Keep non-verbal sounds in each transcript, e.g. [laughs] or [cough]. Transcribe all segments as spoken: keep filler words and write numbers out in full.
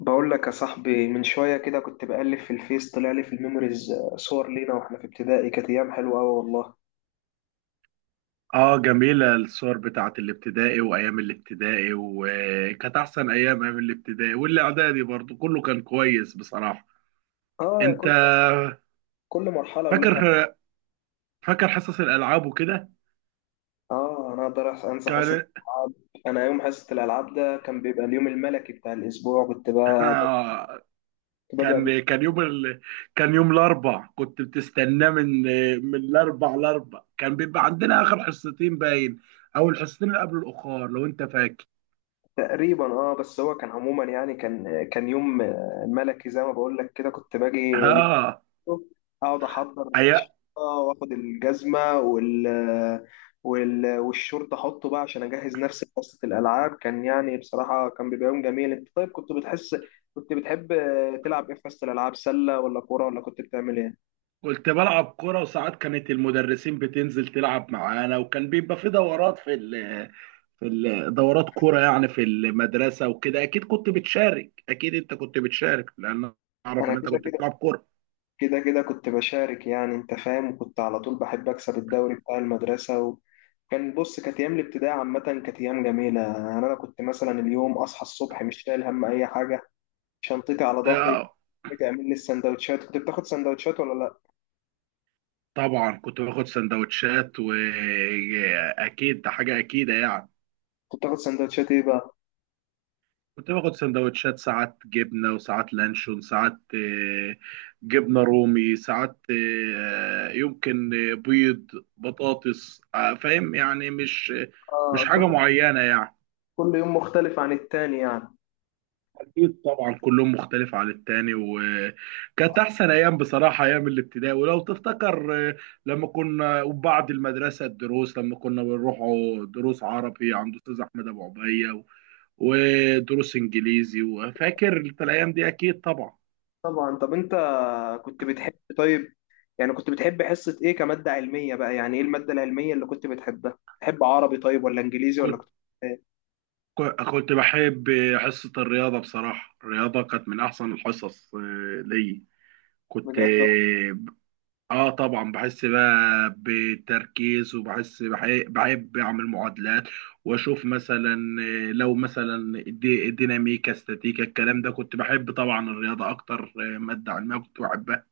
بقول لك يا صاحبي، من شوية كده كنت بقلب في الفيس، طلع لي في الميموريز صور لينا واحنا في ابتدائي. كانت أيام حلوة أوي والله. اه، جميلة الصور بتاعت الابتدائي وايام الابتدائي، وكانت احسن ايام ايام الابتدائي والاعدادي برضو. كله كان كويس بصراحة. اه، يا انت كل. كل مرحلة فاكر ولها. فاكر حصص الالعاب وكده؟ اه، أنا أقدر أس- أنسى حصة كان الألعاب. أنا يوم حصة الألعاب ده كان بيبقى اليوم الملكي بتاع الأسبوع. كنت [laughs] بقى آه. كنت باجي قبل. كان كان يوم ال... كان يوم الاربع كنت بتستناه، من من الاربع لاربع كان بيبقى عندنا اخر حصتين باين، او الحصتين اللي قبل الاخر لو انت فاكر. تقريبا. اه بس هو كان عموما، يعني كان كان يوم آه، ملكي، زي ما بقول لك كده، كنت باجي اه، اقعد احضر الشنطه، واخد الجزمه وال... وال... والشورت احطه بقى عشان اجهز نفسي لقصه الالعاب. كان يعني بصراحه كان بيبقى يوم جميل. انت طيب كنت بتحس كنت بتحب تلعب ايه في حصه الالعاب؟ سله ولا كوره، ولا كنت بتعمل ايه؟ كنت بلعب كرة، وساعات كانت المدرسين بتنزل تلعب معانا، وكان بيبقى في دورات، في ال في ال- دورات كرة يعني في المدرسة وكده. أكيد كنت بتشارك، أكيد أنت كنت بتشارك، لأن أعرف انا إن أنت كده كنت بتلعب كده كرة. كده كده كنت بشارك، يعني انت فاهم. وكنت على طول بحب اكسب الدوري بتاع المدرسه و... كان بص، كانت ايام الابتدائي عامه كانت ايام جميله. يعني انا كنت مثلا اليوم اصحى الصبح مش شايل هم اي حاجه، شنطتي على ظهري. آه، بتعمل لي السندوتشات. كنت بتاخد سندوتشات ولا لا؟ طبعا كنت باخد سندوتشات، وأكيد ده حاجة أكيدة يعني. كنت بتاخد سندوتشات ايه بقى؟ كنت باخد سندوتشات، ساعات جبنة وساعات لانشون، ساعات آه، جبنة رومي، ساعات آه، يمكن آه، بيض بطاطس، آه، فاهم يعني، مش مش اه، كل حاجة معينة يعني. كل يوم مختلف عن التاني يعني. أكيد طبعا كلهم مختلف عن التاني، وكانت أحسن أيام بصراحة أيام الابتدائي. ولو تفتكر، آه، لما كنا وبعد المدرسة الدروس، لما كنا بنروحوا دروس عربي عند أستاذ أحمد أبو عبية و- ودروس إنجليزي، وفاكر أنت الأيام دي أكيد طبعا. طبعا. طب انت كنت بتحب طيب يعني كنت بتحب حصة ايه كمادة علمية بقى؟ يعني ايه المادة العلمية اللي كنت بتحبها؟ تحب عربي طيب ولا انجليزي، ولا كنت كنت بتحب إيه؟ كنت بحب حصة الرياضة بصراحة. الرياضة كانت من أحسن الحصص آه، ليا كنت بجد؟ آه آه، طبعا بحس بقى بتركيز، وبحس بحي- بحب أعمل معادلات وأشوف مثلا، آه، لو مثلا الدي- الديناميكا استاتيكا الكلام ده كنت بحب. طبعا الرياضة أكتر، آه، مادة علمية كنت بحبها.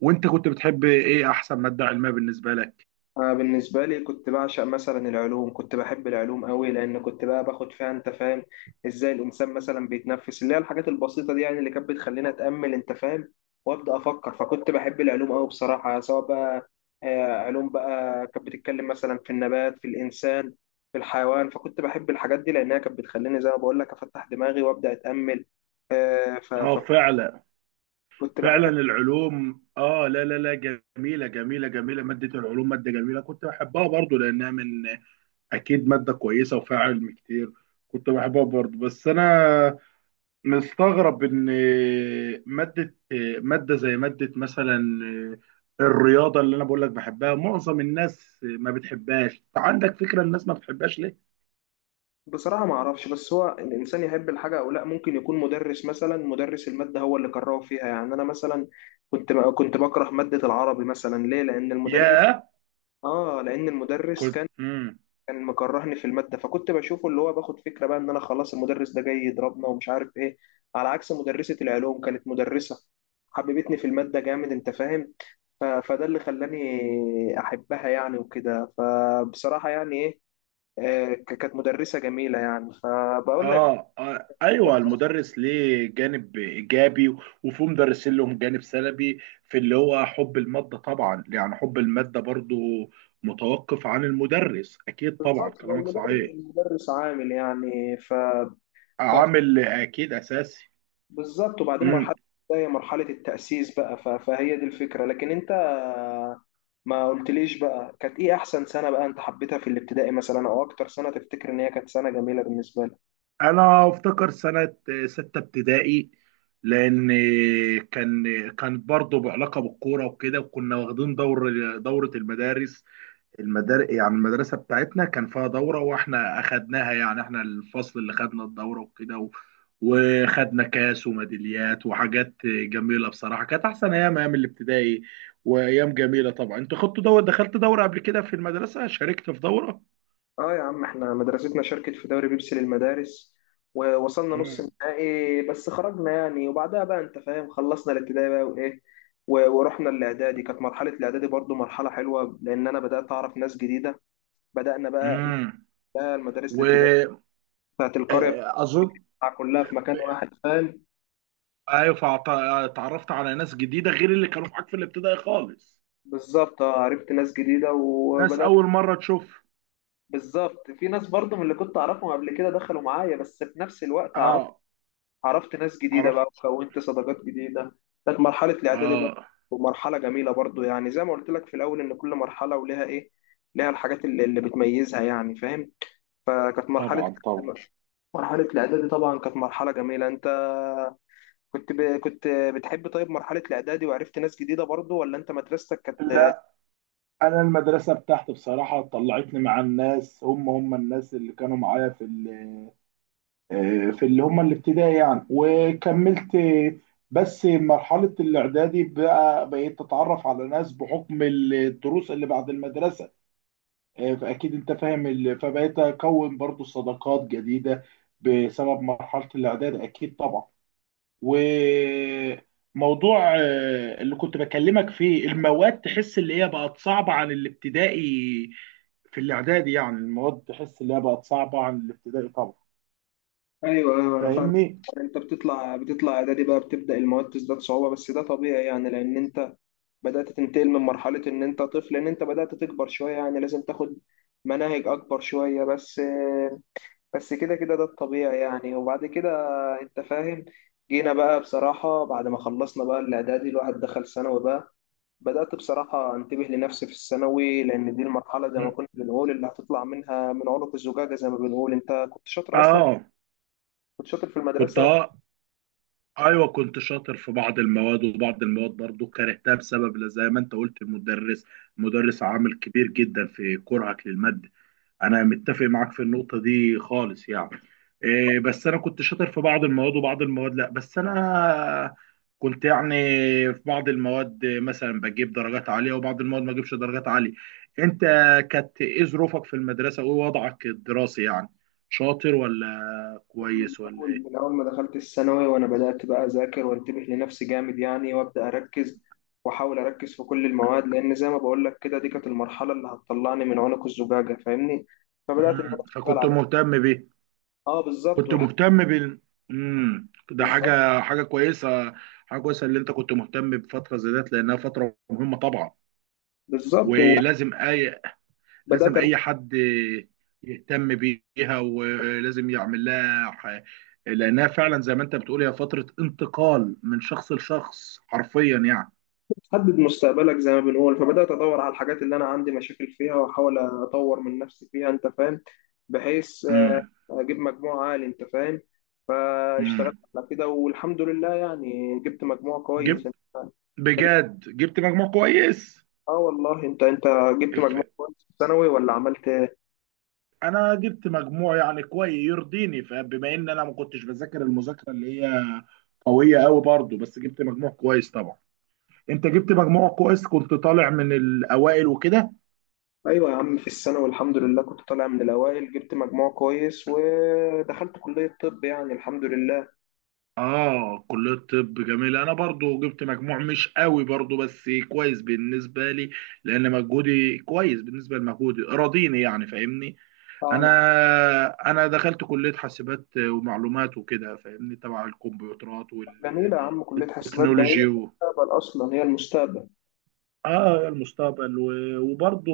وأنت كنت بتحب إيه؟ أحسن مادة علمية بالنسبة لك؟ أنا بالنسبة لي كنت بعشق مثلا العلوم، كنت بحب العلوم قوي، لأن كنت بقى باخد فيها، أنت فاهم. إزاي الإنسان مثلا بيتنفس، اللي هي الحاجات البسيطة دي، يعني اللي كانت بتخليني أتأمل، أنت فاهم، وأبدأ أفكر. فكنت بحب العلوم قوي بصراحة، سواء بقى آه، علوم بقى كانت بتتكلم مثلا في النبات، في الإنسان، في الحيوان. فكنت بحب الحاجات دي، لأنها كانت بتخليني زي ما بقول لك أفتح دماغي وأبدأ أتأمل. آه، ف- آه فكنت فعلا، بحب. فعلا العلوم. اه، لا لا لا، جميله جميله جميله. ماده العلوم ماده جميله، كنت بحبها برضو لانها من، اكيد ماده كويسه وفيها علم كتير، كنت بحبها برضو. بس انا مستغرب ان ماده ماده زي ماده مثلا الرياضه اللي انا بقول لك بحبها، معظم الناس ما بتحبهاش. عندك فكره الناس ما بتحبهاش ليه؟ بصراحة ما أعرفش. بس هو الإنسان يحب الحاجة أو لا، ممكن يكون مدرس، مثلا مدرس المادة هو اللي كرهه فيها. يعني أنا مثلا كنت كنت بكره مادة العربي مثلا. ليه؟ لأن المدرس. ياه. آه لأن المدرس كنت كان مم. كان مكرهني في المادة. فكنت بشوفه، اللي هو باخد فكرة بقى إن أنا خلاص المدرس ده جاي يضربنا ومش عارف إيه. على عكس مدرسة العلوم، كانت مدرسة حببتني في المادة جامد، أنت فاهم؟ ف- فده اللي خلاني أحبها يعني، وكده. فبصراحة يعني إيه، آه، ك- كانت مدرسة جميلة يعني، فبقول لك. آه, اه، ايوه المدرس ليه جانب ايجابي، وفي مدرسين لهم جانب سلبي في اللي هو حب الماده. طبعا يعني حب الماده برضو متوقف عن المدرس، اكيد طبعا بالظبط. هو كلامك المدرس صحيح. المدرس عامل يعني ف... عامل اكيد اساسي. فبالظبط. وبعدين مرحلة امم. زي مرحلة التأسيس بقى ف... فهي دي الفكرة. لكن انت ما قلتليش بقى، كانت ايه احسن سنة بقى انت حبيتها في الابتدائي مثلا، او اكتر سنة تفتكر ان هي كانت سنة جميلة بالنسبة لك؟ انا افتكر سنه سته ابتدائي، لان كان كان برضو بعلاقه بالكوره وكده، وكنا واخدين دور، دوره المدارس، المدار يعني المدرسة بتاعتنا كان فيها دورة واحنا اخدناها. يعني احنا الفصل اللي خدنا الدورة وكده، و... وخدنا كاس وميداليات وحاجات جميلة بصراحة. كانت احسن ايام ايام الابتدائي وايام جميلة طبعا. انت خدت دورة؟ دخلت دورة قبل كده في المدرسة؟ شاركت في دورة؟ اه يا عم، احنا مدرستنا شاركت في دوري بيبسي للمدارس، ووصلنا نص امم، النهائي بس خرجنا يعني. وبعدها بقى، انت فاهم، خلصنا الابتدائي بقى وايه و- ورحنا الاعدادي. كانت مرحله الاعدادي برضو مرحله حلوه، لان انا بدات اعرف ناس جديده. بدانا بقى امم، بقى المدارس الابتدائيه واظن. بتاعت القريه بتاعها كلها في مكان واحد، فاهم. ايوه. فأعت- اتعرفت على ناس جديدة غير اللي كانوا معاك في الابتدائي خالص. بالظبط. اه، عرفت ناس جديده ناس وبدات. اول مرة تشوف. بالظبط. في ناس برضو من اللي كنت اعرفهم قبل كده دخلوا معايا، بس في نفس الوقت اه، عرفت ناس جديدة عرفت. بقى وكونت صداقات جديدة. كانت مرحلة الإعدادي برضه اه، مرحلة جميلة برضه، يعني زي ما قلت لك في الأول إن كل مرحلة ولها إيه، لها الحاجات اللي, اللي بتميزها، يعني فاهم. فكانت مرحلة طبعا طبعا. مرحلة الإعدادي طبعا كانت مرحلة جميلة. أنت كنت ب... كنت بتحب طيب مرحلة الإعدادي وعرفت ناس جديدة برضه، ولا أنت مدرستك كانت؟ لا، انا المدرسه بتاعتي بصراحه طلعتني مع الناس، هم هم الناس اللي كانوا معايا في ال- آه، في اللي هم الابتدائي يعني وكملت. بس مرحله الاعدادي بقى بقيت اتعرف على ناس بحكم الدروس اللي بعد المدرسه، آه، فاكيد انت فاهم ال- فبقيت اكون برضو صداقات جديده بسبب مرحله الاعدادي، اكيد طبعا. وموضوع آه، اللي كنت بكلمك فيه، المواد تحس اللي هي بقت صعبة عن الابتدائي في الاعدادي، يعني المواد تحس اللي هي بقت صعبة عن الابتدائي طبعا. ايوه، ايوه، انا فاهم. فاهمني؟ انت بتطلع بتطلع اعدادي بقى، بتبدا المواد تزداد صعوبه. بس ده طبيعي، يعني لان انت بدأت تنتقل من مرحلة إن أنت طفل، إن أنت بدأت تكبر شوية، يعني لازم تاخد مناهج أكبر شوية بس بس كده كده ده الطبيعي يعني. وبعد كده أنت فاهم، جينا بقى بصراحة. بعد ما خلصنا بقى الإعدادي، الواحد دخل ثانوي بقى. بدأت بصراحة أنتبه لنفسي في الثانوي، لأن دي المرحلة زي ما م. كنا بنقول اللي هتطلع منها من عنق الزجاجة، زي ما بنقول. أنت كنت شاطر أصلا؟ اه كنت شاطر في كنت المدرسة؟ آه. ايوه كنت شاطر في بعض المواد، وبعض المواد برضو كرهتها بسبب زي ما انت قلت المدرس. مدرس عامل كبير جدا في كرهك للمادة، انا متفق معاك في النقطه دي خالص يعني. إيه، بس انا كنت شاطر في بعض المواد وبعض المواد لا. بس انا كنت يعني في بعض المواد مثلا بجيب درجات عاليه، وبعض المواد ما اجيبش درجات عاليه. انت كانت ايه ظروفك في المدرسه وايه وضعك الدراسي يعني؟ شاطر ولا أنا من كويس ولا أول ايه؟ من أول ما دخلت الثانوي وأنا بدأت بقى أذاكر وأنتبه لنفسي جامد يعني. وأبدأ أركز وأحاول أركز في كل المواد، لأن زي ما بقول لك كده دي كانت المرحلة اللي هتطلعني من عنق الزجاجة، فاهمني؟ فبدأت إن أنا مم. أشتغل فكنت على. مهتم بيه. أه بالظبط كنت والح- مهتم بال... مم. ده بالظبط. حاجه حاجه كويسه حاجه كويسه اللي انت كنت مهتم بفتره زي ديت، لانها فتره مهمه طبعا. بالظبط ولازم اي، لازم وبدأت اي حد يهتم بيها، ولازم يعمل لها ح- لانها فعلا زي ما انت بتقول هي فتره انتقال من شخص لشخص حرفيا يعني. حدد مستقبلك زي ما بنقول. فبدأت أدور على الحاجات اللي أنا عندي مشاكل فيها، وأحاول أطور من نفسي فيها، أنت فاهم، بحيث آه، امم، أجيب مجموع عالي، أنت فاهم. فاشتغلت امم. على كده والحمد لله، يعني جبت مجموع كويس، أنت جبت، فاهم. أنت جبت بجد جبت مجموع كويس. آه والله؟ أنت أنت جبت مجموع ف- كويس في الثانوي ولا عملت إيه؟ انا جبت مجموع يعني كويس يرضيني، فبما ان انا ما كنتش بذاكر المذاكره اللي هي قويه قوي برضو، بس جبت مجموع كويس طبعا. انت جبت مجموع كويس كنت طالع من الاوائل وكده. أيوة يا عم، في الثانوي الحمد لله كنت طالع من الأوائل، جبت مجموع كويس ودخلت كلية طب، يعني الحمد لله. اه، كلية الطب جميلة. انا برضو جبت مجموع مش قوي برضو بس كويس بالنسبة لي، لان مجهودي كويس بالنسبة لمجهودي راضيني يعني، فاهمني؟ آه، انا أنا- انا دخلت كلية حاسبات ومعلومات وكده، فاهمني؟ تبع الكمبيوترات جميلة يا عم، كلية حسابات ده هي والتكنولوجي و... المستقبل أصلا، هي المستقبل. اه المستقبل و... وبرضو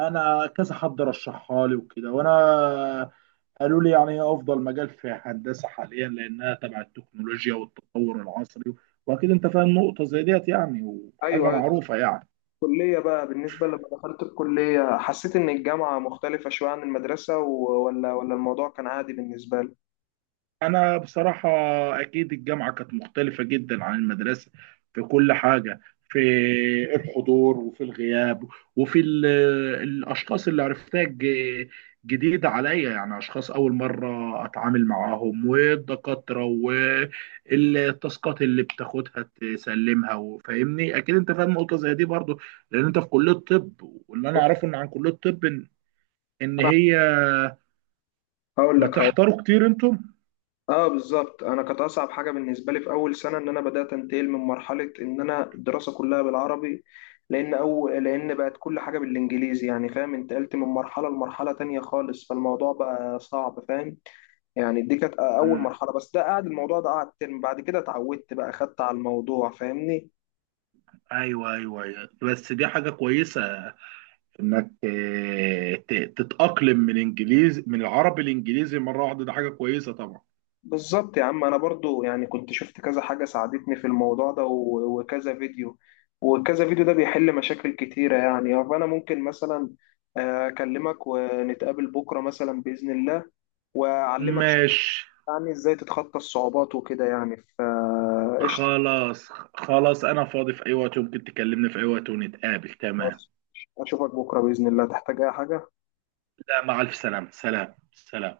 انا كذا حد رشحها لي وكده، وانا قالوا لي يعني هي افضل مجال في هندسه حاليا، لانها تبع التكنولوجيا والتطور العصري. واكيد انت فاهم نقطه زي ديت يعني، وحاجه أيوه، أيوة. معروفه يعني. الكلية بقى بالنسبة، لما دخلت الكلية حسيت إن الجامعة مختلفة شوية عن المدرسة و- ولا ولا الموضوع كان عادي بالنسبة لي؟ أنا بصراحة أكيد الجامعة كانت مختلفة جدا عن المدرسة في كل حاجة، في الحضور وفي الغياب، وفي ال- الأشخاص اللي عرفتها، ج- جديدة عليا يعني أشخاص أول مرة أتعامل معاهم، والدكاترة والتاسكات اللي بتاخدها تسلمها، وفاهمني أكيد أنت فاهم نقطة زي دي برضو، لأن أنت في كلية طب. واللي أنا بص، أعرفه إن عن كلية طب، إن إن أنا هي هقول لك هو. بتحضروا كتير أنتم؟ اه بالظبط. انا كانت اصعب حاجه بالنسبه لي في اول سنه ان انا بدات انتقل من مرحله ان انا الدراسه كلها بالعربي، لان او لان بقت كل حاجه بالانجليزي، يعني فاهم، انتقلت من مرحله لمرحله تانية خالص، فالموضوع بقى صعب فاهم. يعني دي كانت اول مرحله، بس ده قعد الموضوع ده قعد ترم، بعد كده اتعودت بقى، خدت على الموضوع فاهمني. ايوه، ايوه، ايوه، بس دي حاجه كويسه انك آه، ت- تتاقلم من انجليزي، من العربي الانجليزي مره واحده، ده حاجه كويسه طبعا. بالظبط يا عم، انا برضو يعني كنت شفت كذا حاجة ساعدتني في الموضوع ده و- وكذا فيديو وكذا فيديو ده بيحل مشاكل كتيرة يعني. فانا ممكن مثلا آه، اكلمك ونتقابل بكرة مثلا بإذن الله، واعلمك شوية ماشي. يعني ازاي تتخطى الصعوبات وكده يعني، فقشطة. خلاص خلاص، انا فاضي في اي وقت، ممكن تكلمني في اي وقت ونتقابل، تمام. خلاص، اشوفك بكرة بإذن الله. تحتاج اي حاجة؟ لا، مع الف سلامه. سلام سلام.